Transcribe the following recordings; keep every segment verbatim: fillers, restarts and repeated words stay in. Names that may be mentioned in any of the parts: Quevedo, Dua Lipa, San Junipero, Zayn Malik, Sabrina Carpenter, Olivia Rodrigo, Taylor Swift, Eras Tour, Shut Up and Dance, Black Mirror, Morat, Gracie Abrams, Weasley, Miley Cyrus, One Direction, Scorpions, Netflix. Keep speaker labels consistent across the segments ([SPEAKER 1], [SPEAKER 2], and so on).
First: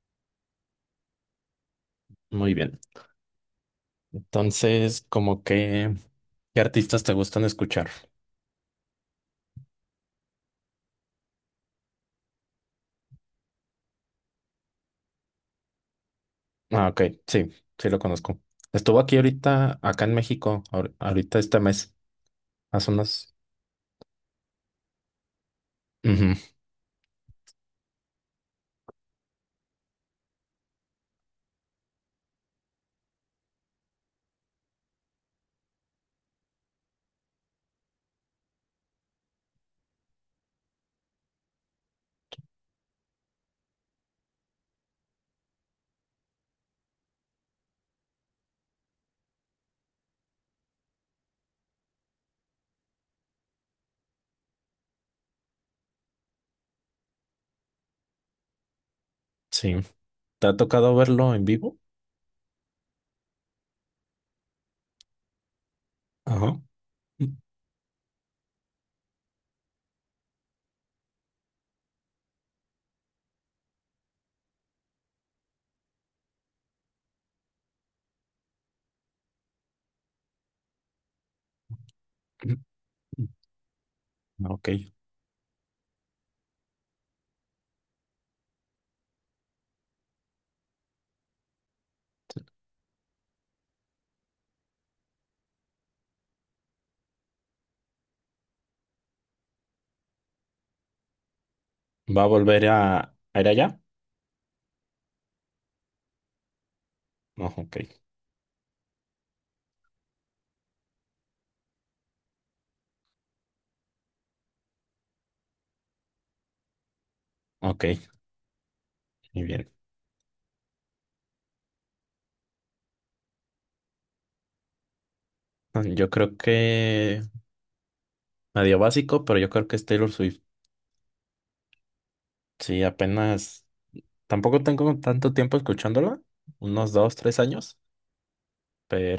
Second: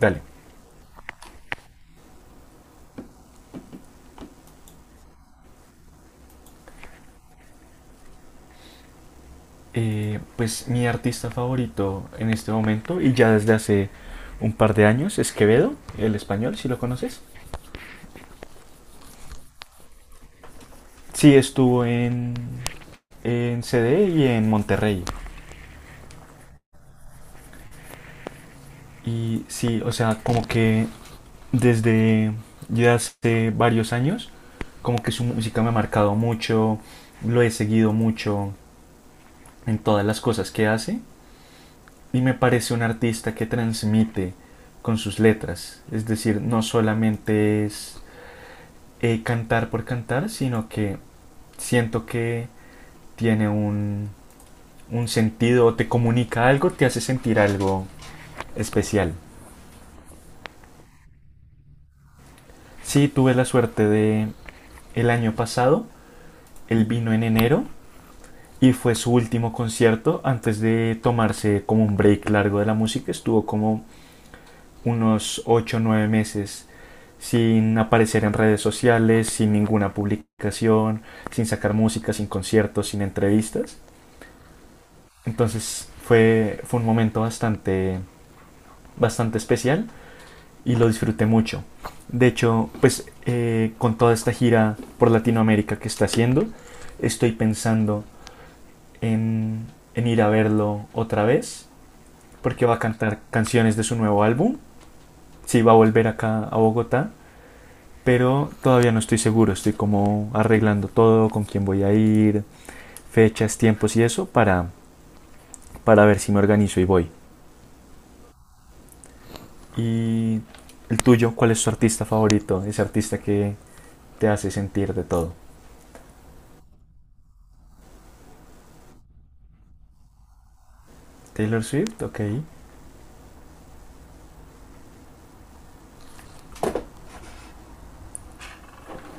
[SPEAKER 1] Dale.
[SPEAKER 2] Muy bien. Entonces, como que, ¿qué artistas te gustan escuchar?
[SPEAKER 1] Eh, pues mi artista favorito en este momento y ya desde hace un par de años es Quevedo, el español, si lo
[SPEAKER 2] Ah, ok,
[SPEAKER 1] conoces.
[SPEAKER 2] sí, sí lo conozco. Estuvo aquí ahorita, acá en México, ahor-
[SPEAKER 1] Sí,
[SPEAKER 2] ahorita este
[SPEAKER 1] estuvo
[SPEAKER 2] mes,
[SPEAKER 1] en,
[SPEAKER 2] hace unos...
[SPEAKER 1] en C D y en Monterrey.
[SPEAKER 2] Ujú,
[SPEAKER 1] Y sí, o sea, como que desde ya hace varios años, como que su música me ha marcado mucho, lo he seguido mucho en todas las cosas que hace y me parece un artista que transmite con sus letras. Es decir, no solamente es eh, cantar por cantar, sino que siento que tiene un, un sentido, te comunica algo, te hace sentir algo especial.
[SPEAKER 2] sí. ¿Te ha tocado verlo en vivo?
[SPEAKER 1] Sí, tuve la suerte de el año pasado,
[SPEAKER 2] Ajá.
[SPEAKER 1] él vino en
[SPEAKER 2] Mm.
[SPEAKER 1] enero y fue su último concierto antes de tomarse como un break largo de la música. Estuvo como unos ocho o nueve meses sin aparecer en redes sociales, sin ninguna publicación, sin sacar música, sin
[SPEAKER 2] Mm.
[SPEAKER 1] conciertos, sin entrevistas.
[SPEAKER 2] Ok.
[SPEAKER 1] Entonces fue, fue un momento bastante, bastante especial y lo disfruté mucho. De hecho, pues eh, con toda esta gira por Latinoamérica que está haciendo, estoy pensando en, en ir a verlo otra vez,
[SPEAKER 2] ¿Va a volver
[SPEAKER 1] porque va
[SPEAKER 2] a,
[SPEAKER 1] a cantar
[SPEAKER 2] a ir
[SPEAKER 1] canciones
[SPEAKER 2] allá?
[SPEAKER 1] de su nuevo álbum. Sí, va a volver acá a Bogotá,
[SPEAKER 2] No, ok,
[SPEAKER 1] pero todavía no estoy seguro. Estoy como arreglando todo, con quién voy a ir, fechas, tiempos y eso, para, para ver si me organizo y voy.
[SPEAKER 2] ok, muy bien.
[SPEAKER 1] Y el tuyo, ¿cuál es tu artista favorito? Ese artista que te hace sentir de todo.
[SPEAKER 2] Ah, yo creo que medio básico, pero yo creo que es Taylor Swift.
[SPEAKER 1] Taylor Swift, ok.
[SPEAKER 2] Sí, apenas, tampoco tengo tanto tiempo escuchándola, unos dos, tres años,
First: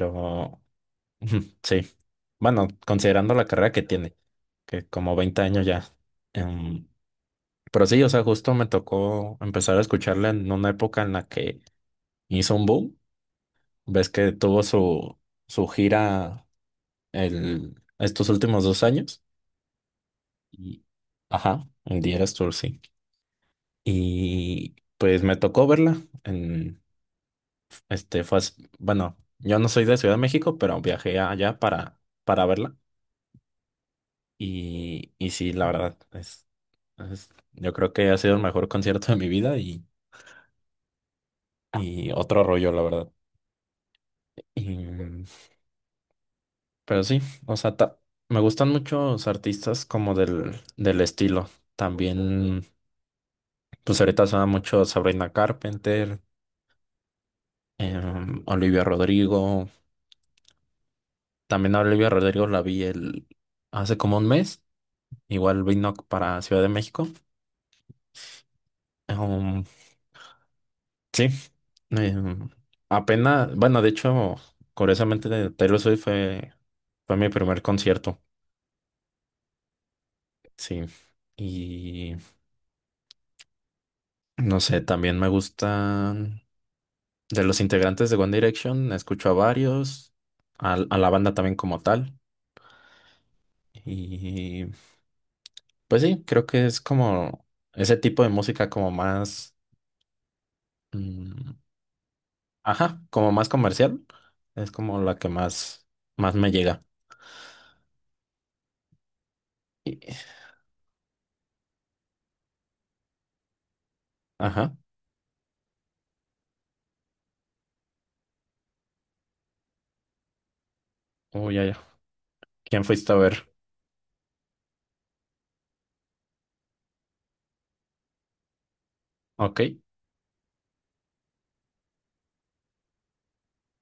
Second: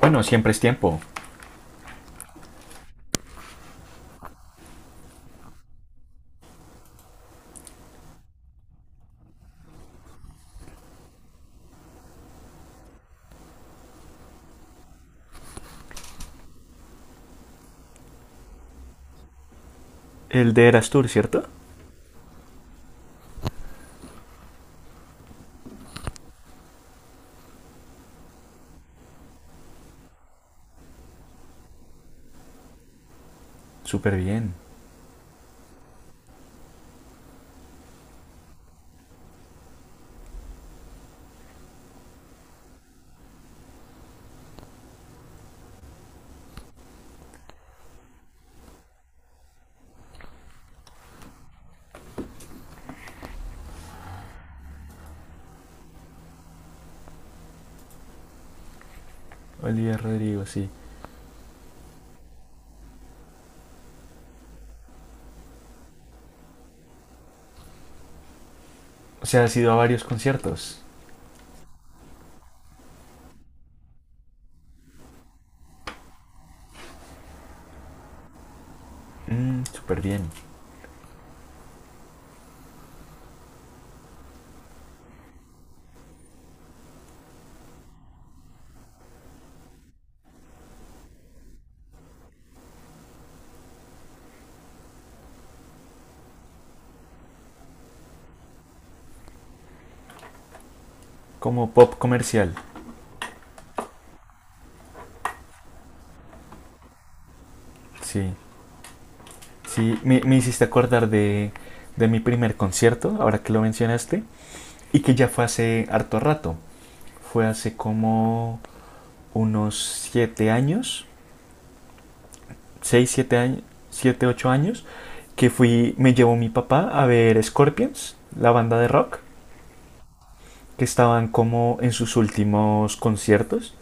[SPEAKER 1] Bueno, siempre es tiempo.
[SPEAKER 2] sí. Bueno, considerando la carrera que tiene, que como veinte años ya. Em, pero sí, o sea, justo me tocó empezar a escucharla en una época en la que hizo un boom. Ves que tuvo su, su gira el, estos últimos dos años.
[SPEAKER 1] El de
[SPEAKER 2] Y,
[SPEAKER 1] Eras Tour, ¿cierto?
[SPEAKER 2] ajá, el Eras Tour, sí. Y pues me tocó verla. En Este fue, as- bueno, yo no soy de Ciudad de México, pero viajé allá para, para verla.
[SPEAKER 1] Súper bien.
[SPEAKER 2] Y, y sí, la verdad, es, es- yo creo que ha sido el mejor concierto de mi vida y, y otro rollo, la verdad. Y, mm, pero sí, o sea, ta- me gustan muchos artistas como del, del estilo. También, pues ahorita suena mucho Sabrina Carpenter, em, Olivia Rodrigo.
[SPEAKER 1] Olivia Rodrigo, sí.
[SPEAKER 2] También a Olivia Rodrigo la vi el, hace como un mes. Igual vino para Ciudad de México.
[SPEAKER 1] O sea, has
[SPEAKER 2] Um,
[SPEAKER 1] ido a varios conciertos.
[SPEAKER 2] sí, em, apenas, bueno, de hecho, curiosamente de Taylor Swift fue, fue mi primer concierto,
[SPEAKER 1] Mm, súper bien.
[SPEAKER 2] sí. Y no sé, también me gustan de los integrantes de One Direction, escucho a varios, al- a, la banda también como tal. Y pues sí, creo que es como ese tipo de música como más, mm,
[SPEAKER 1] Como pop comercial.
[SPEAKER 2] ajá, como más comercial, es como la que más, más me llega.
[SPEAKER 1] Sí.
[SPEAKER 2] Y-
[SPEAKER 1] Sí, me, me hiciste acordar de, de mi primer concierto, ahora que lo mencionaste,
[SPEAKER 2] ajá,
[SPEAKER 1] y que ya fue hace harto rato. Fue hace como unos siete años
[SPEAKER 2] oh, ya, ya. ¿Quién
[SPEAKER 1] seis
[SPEAKER 2] fuiste a
[SPEAKER 1] siete
[SPEAKER 2] ver?
[SPEAKER 1] años, siete, ocho años, que fui, me llevó mi papá a ver Scorpions, la banda de rock,
[SPEAKER 2] Ok.
[SPEAKER 1] que estaban como en sus últimos conciertos.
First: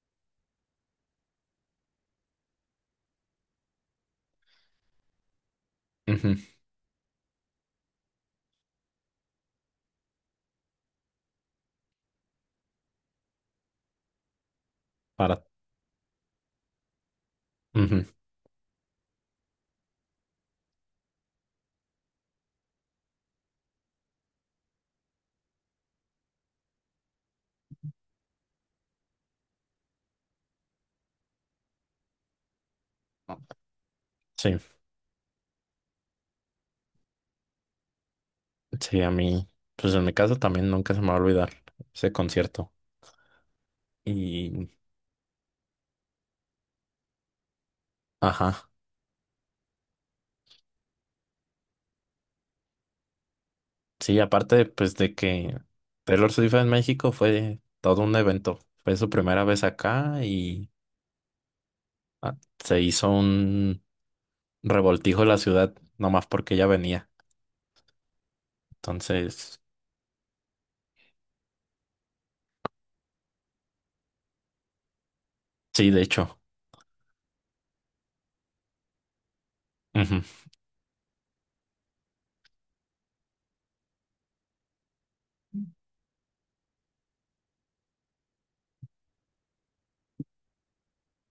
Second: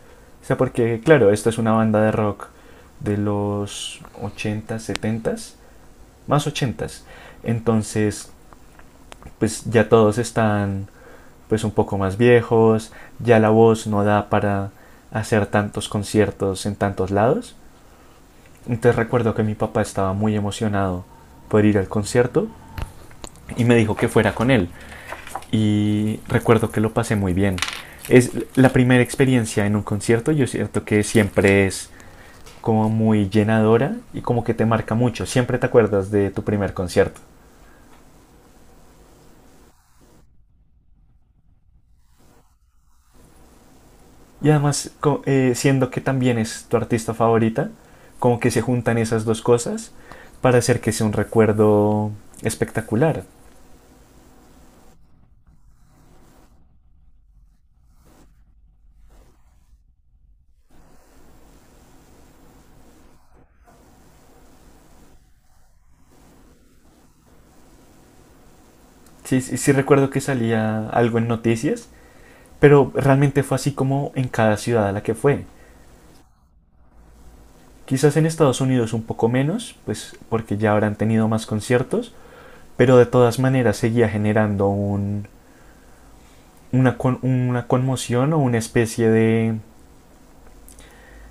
[SPEAKER 1] O sea, porque claro, esta es una banda de rock de los ochentas setentas
[SPEAKER 2] Ujú.
[SPEAKER 1] más ochentas. Entonces, pues ya todos están pues un poco más viejos, ya la voz no da para
[SPEAKER 2] Para.
[SPEAKER 1] hacer tantos conciertos en tantos lados.
[SPEAKER 2] Ujú.
[SPEAKER 1] Entonces recuerdo que mi papá estaba muy emocionado por ir al concierto y me dijo que fuera con él. Y recuerdo que lo pasé muy bien. Es la primera experiencia en un concierto, yo siento que siempre es como muy llenadora y como que
[SPEAKER 2] Sí.
[SPEAKER 1] te marca mucho. Siempre te acuerdas de tu primer concierto.
[SPEAKER 2] Sí, a mí. Pues en mi caso también nunca se me va a olvidar ese concierto.
[SPEAKER 1] Y
[SPEAKER 2] Y.
[SPEAKER 1] además, eh, siendo que también es tu artista favorita, como que se
[SPEAKER 2] Ajá.
[SPEAKER 1] juntan esas dos cosas para hacer que sea un recuerdo espectacular.
[SPEAKER 2] Sí, aparte, pues de que Taylor Swift en México fue todo un evento. Fue su primera vez acá y ah, se hizo un revoltijo en la ciudad, nomás porque ella venía.
[SPEAKER 1] Sí, sí,
[SPEAKER 2] Entonces,
[SPEAKER 1] sí recuerdo que salía algo en noticias. Pero realmente fue así como en cada ciudad a la que fue.
[SPEAKER 2] sí, de hecho.
[SPEAKER 1] Quizás en Estados Unidos un poco menos, pues
[SPEAKER 2] Ujú.
[SPEAKER 1] porque ya habrán tenido más conciertos, pero de todas maneras seguía generando un, una, con, una conmoción o una especie de,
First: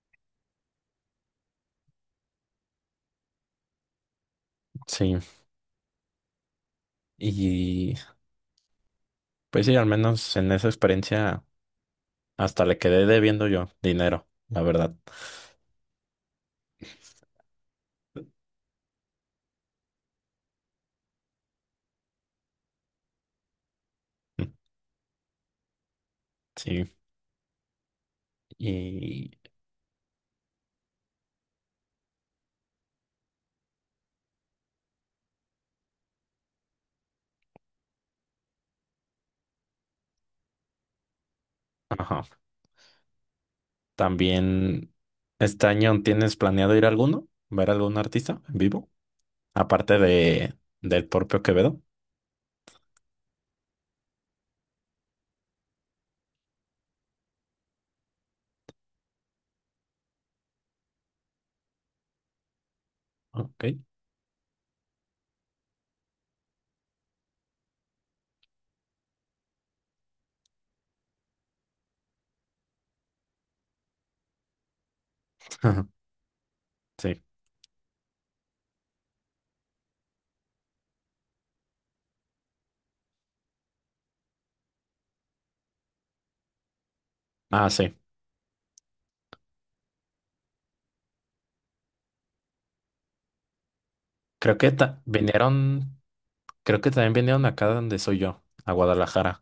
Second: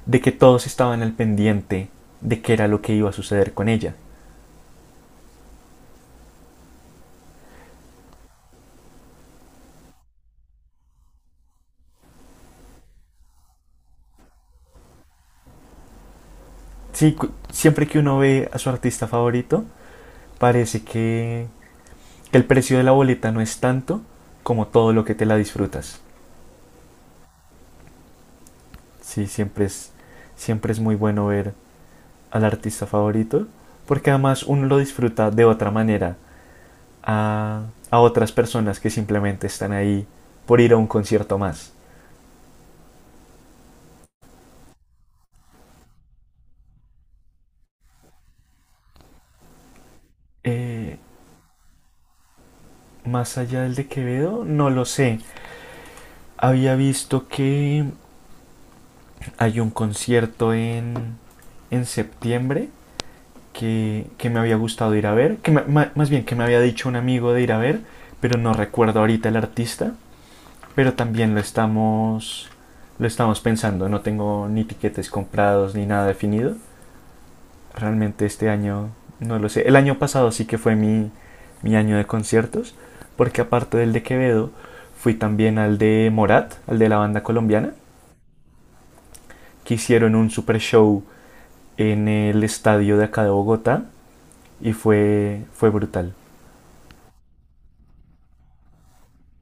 [SPEAKER 1] de que todos estaban al pendiente de qué era lo que iba a suceder con ella.
[SPEAKER 2] Sí. Y pues sí, al menos en esa experiencia. Hasta le quedé debiendo yo dinero, la verdad.
[SPEAKER 1] Sí, siempre que uno ve a su artista favorito, parece que, que el precio de la boleta no es tanto como todo lo que te la disfrutas.
[SPEAKER 2] Sí.
[SPEAKER 1] Sí,
[SPEAKER 2] Y,
[SPEAKER 1] siempre es, siempre es muy bueno ver al artista favorito, porque además uno lo disfruta de otra manera a, a otras personas que simplemente están ahí por ir a un concierto más.
[SPEAKER 2] ajá. También, ¿este año tienes planeado ir a alguno? ¿Ver algún artista en vivo? Aparte de,
[SPEAKER 1] Eh,
[SPEAKER 2] del propio Quevedo.
[SPEAKER 1] Más allá del de Quevedo, no lo sé. Había visto que hay un concierto en, en septiembre
[SPEAKER 2] Ok.
[SPEAKER 1] que, que me había gustado ir a ver, que me- más bien que me había dicho un amigo de ir a ver, pero no recuerdo ahorita el artista. Pero también lo estamos, lo estamos pensando. No tengo ni tiquetes comprados ni nada definido.
[SPEAKER 2] Sí.
[SPEAKER 1] Realmente este año no lo sé. El año pasado sí que fue mi, mi año de conciertos, porque aparte del de Quevedo, fui también al de Morat, al de la banda
[SPEAKER 2] Ah,
[SPEAKER 1] colombiana,
[SPEAKER 2] sí.
[SPEAKER 1] que hicieron un super show en el estadio de acá de Bogotá
[SPEAKER 2] Creo que
[SPEAKER 1] y
[SPEAKER 2] ta-
[SPEAKER 1] fue, fue
[SPEAKER 2] vinieron,
[SPEAKER 1] brutal.
[SPEAKER 2] creo que también vinieron acá donde soy yo, a Guadalajara.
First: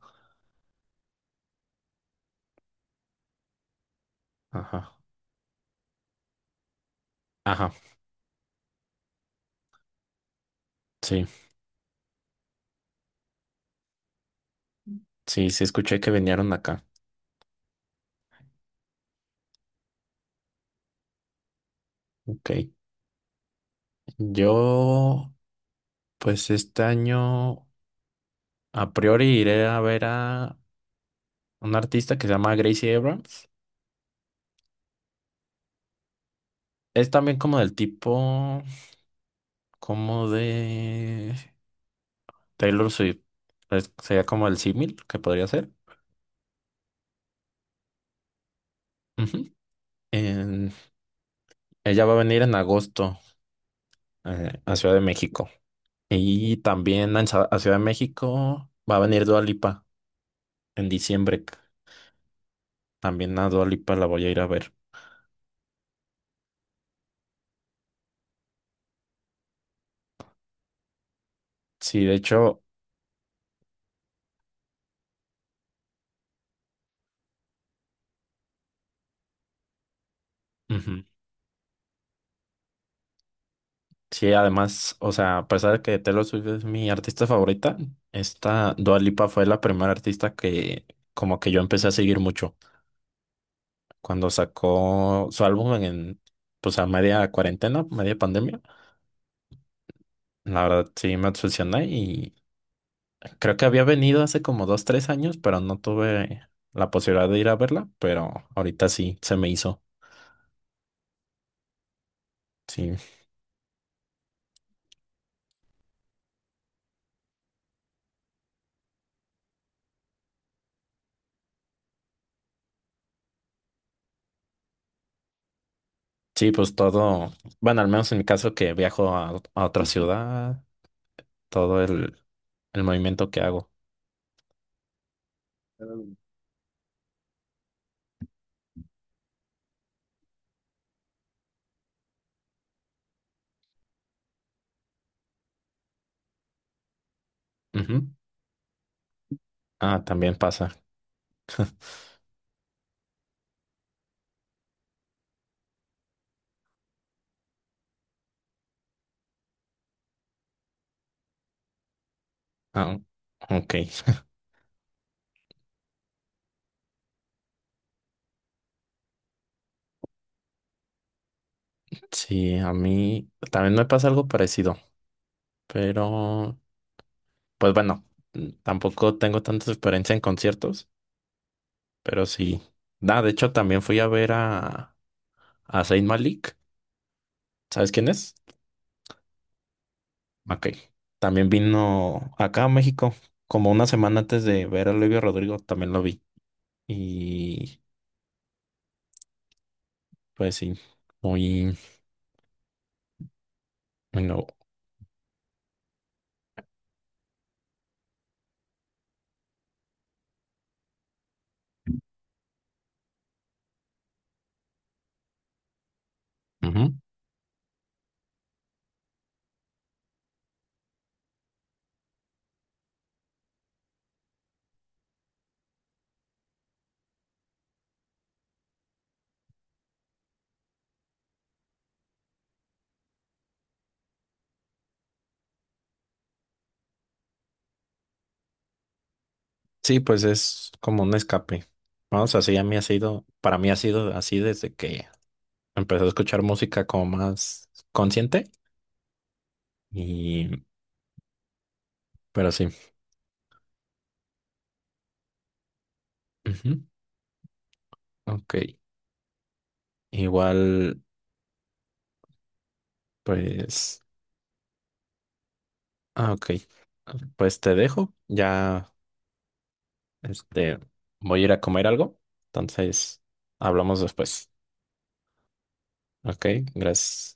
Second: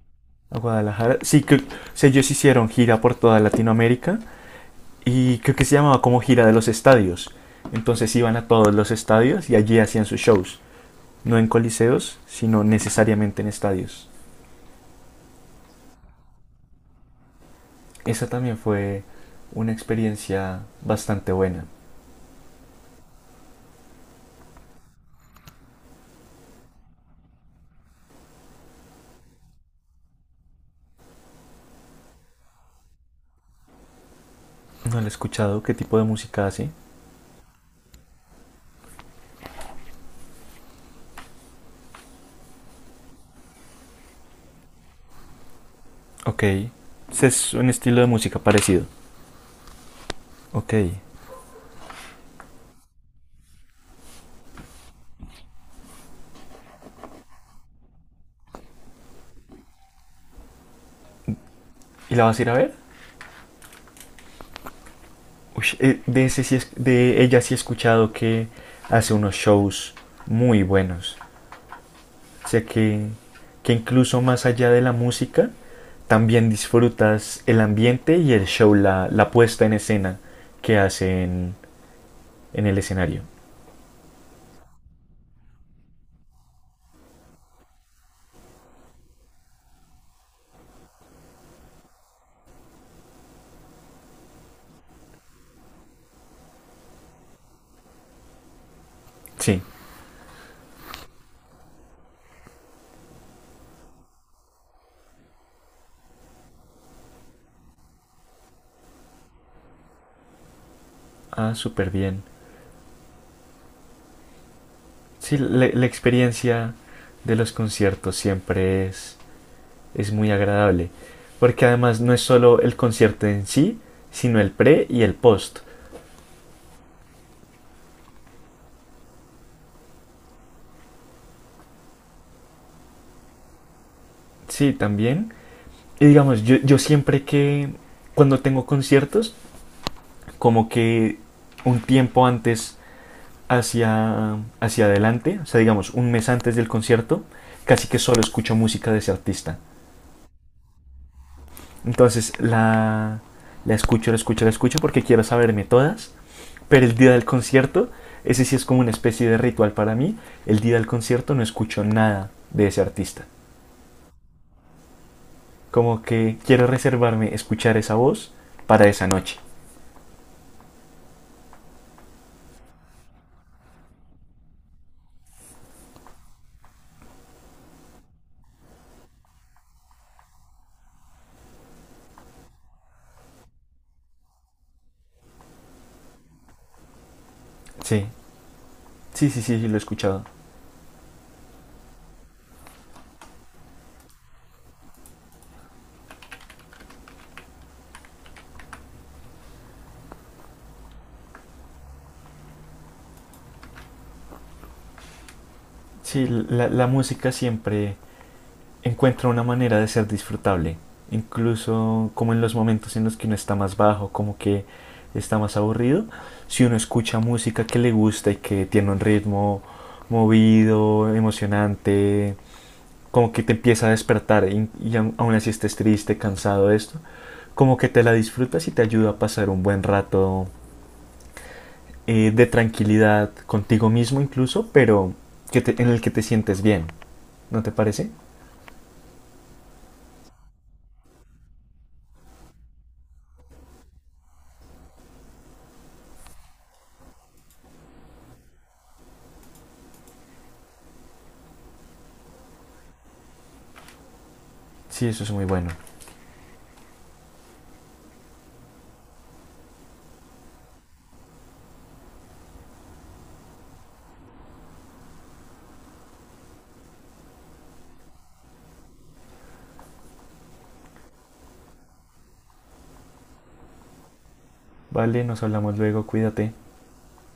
[SPEAKER 1] A Guadalajara, sí que o sea, ellos hicieron gira por toda Latinoamérica
[SPEAKER 2] Ajá.
[SPEAKER 1] y creo que se llamaba como gira de los estadios.
[SPEAKER 2] Ajá.
[SPEAKER 1] Entonces iban a todos los estadios y allí hacían sus shows.
[SPEAKER 2] Sí.
[SPEAKER 1] No en coliseos, sino necesariamente en estadios.
[SPEAKER 2] Sí, sí, escuché que vinieron acá.
[SPEAKER 1] Esa también fue una experiencia bastante buena.
[SPEAKER 2] Ok. Yo, pues este año, a priori iré a ver a un artista que se llama Gracie Abrams.
[SPEAKER 1] No la he escuchado. ¿Qué tipo de música hace?
[SPEAKER 2] Es también como del tipo, como de Taylor Swift. Es- sería como el símil que podría ser.
[SPEAKER 1] Ok. Es un estilo de música parecido.
[SPEAKER 2] Ujú. En-
[SPEAKER 1] Ok.
[SPEAKER 2] Ella va a venir en agosto, eh, a Ciudad de México. Y también en Sa- a Ciudad de México va a venir Dua Lipa en diciembre.
[SPEAKER 1] ¿Y la vas a ir a ver?
[SPEAKER 2] También a Dua Lipa la voy a ir a ver.
[SPEAKER 1] Uy, eh, de, ese sí es- de ella sí he escuchado que hace unos shows muy buenos.
[SPEAKER 2] Sí, de hecho.
[SPEAKER 1] Sé que, que incluso más allá de la música, también disfrutas el ambiente y el show, la, la puesta en escena que
[SPEAKER 2] Ujú.
[SPEAKER 1] hacen en el escenario.
[SPEAKER 2] Sí, además, o sea, a pesar de que Taylor Swift es mi artista favorita, esta Dua Lipa fue la primera artista que como que yo empecé a seguir mucho. Cuando sacó su álbum en, pues a media cuarentena, media pandemia,
[SPEAKER 1] Sí.
[SPEAKER 2] la verdad sí me obsesioné y creo que había venido hace como dos, tres años, pero no tuve la posibilidad de ir a verla, pero ahorita sí se me hizo.
[SPEAKER 1] Ah, súper bien.
[SPEAKER 2] Sí,
[SPEAKER 1] Sí, la, la experiencia de los conciertos siempre es, es muy agradable. Porque además no es solo el concierto en sí, sino el pre y el post.
[SPEAKER 2] sí, pues todo, bueno, al menos en mi caso que viajo a, a otra ciudad, todo el el movimiento que hago.
[SPEAKER 1] Sí, también. Y digamos, yo, yo siempre que cuando tengo conciertos, como que un tiempo antes hacia, hacia adelante, o sea, digamos, un mes antes del concierto, casi que
[SPEAKER 2] Ujú.
[SPEAKER 1] solo escucho música de ese artista.
[SPEAKER 2] Ah, también pasa.
[SPEAKER 1] Entonces la, la escucho, la escucho, la escucho porque quiero saberme todas, pero el día del concierto, ese sí es como una especie de ritual para mí, el día del concierto no escucho nada de ese
[SPEAKER 2] Ah,
[SPEAKER 1] artista.
[SPEAKER 2] ok.
[SPEAKER 1] Como que quiero reservarme escuchar esa voz para esa noche.
[SPEAKER 2] Sí, a mí también me pasa algo parecido, pero pues bueno, mm, tampoco tengo tanta experiencia en conciertos, pero sí. Ah, de hecho, también fui a ver a, a Zayn Malik. ¿Sabes
[SPEAKER 1] Sí,
[SPEAKER 2] quién es?
[SPEAKER 1] sí, sí, sí, sí, lo he escuchado.
[SPEAKER 2] Ok. También vino acá a México, como una semana antes de ver a Olivia Rodrigo, también lo vi. Y pues sí, muy, muy
[SPEAKER 1] Sí, la, la música siempre encuentra una manera de ser disfrutable, incluso como en los momentos en los que uno está más bajo, como que está más aburrido, si uno
[SPEAKER 2] nuevo.
[SPEAKER 1] escucha música que le gusta y que tiene un ritmo movido, emocionante, como que te empieza a despertar y, y aún así estés triste, cansado de esto, como que te la disfrutas y te ayuda a pasar un buen rato eh, de tranquilidad contigo mismo incluso, pero que te- en el que te sientes bien, ¿no te parece?
[SPEAKER 2] Sí, pues es como un escape. Vamos, así a mí ha sido, para mí ha sido así desde que empecé a escuchar música como más consciente y, pero sí.
[SPEAKER 1] Sí, eso es muy bueno.
[SPEAKER 2] Ujú. Ok. Igual, pues, ah, ok. Pues te dejo. Ya, este, voy a ir a comer algo. Entonces, hablamos después.
[SPEAKER 1] Vale, nos hablamos luego,
[SPEAKER 2] Ok,
[SPEAKER 1] cuídate.
[SPEAKER 2] gracias.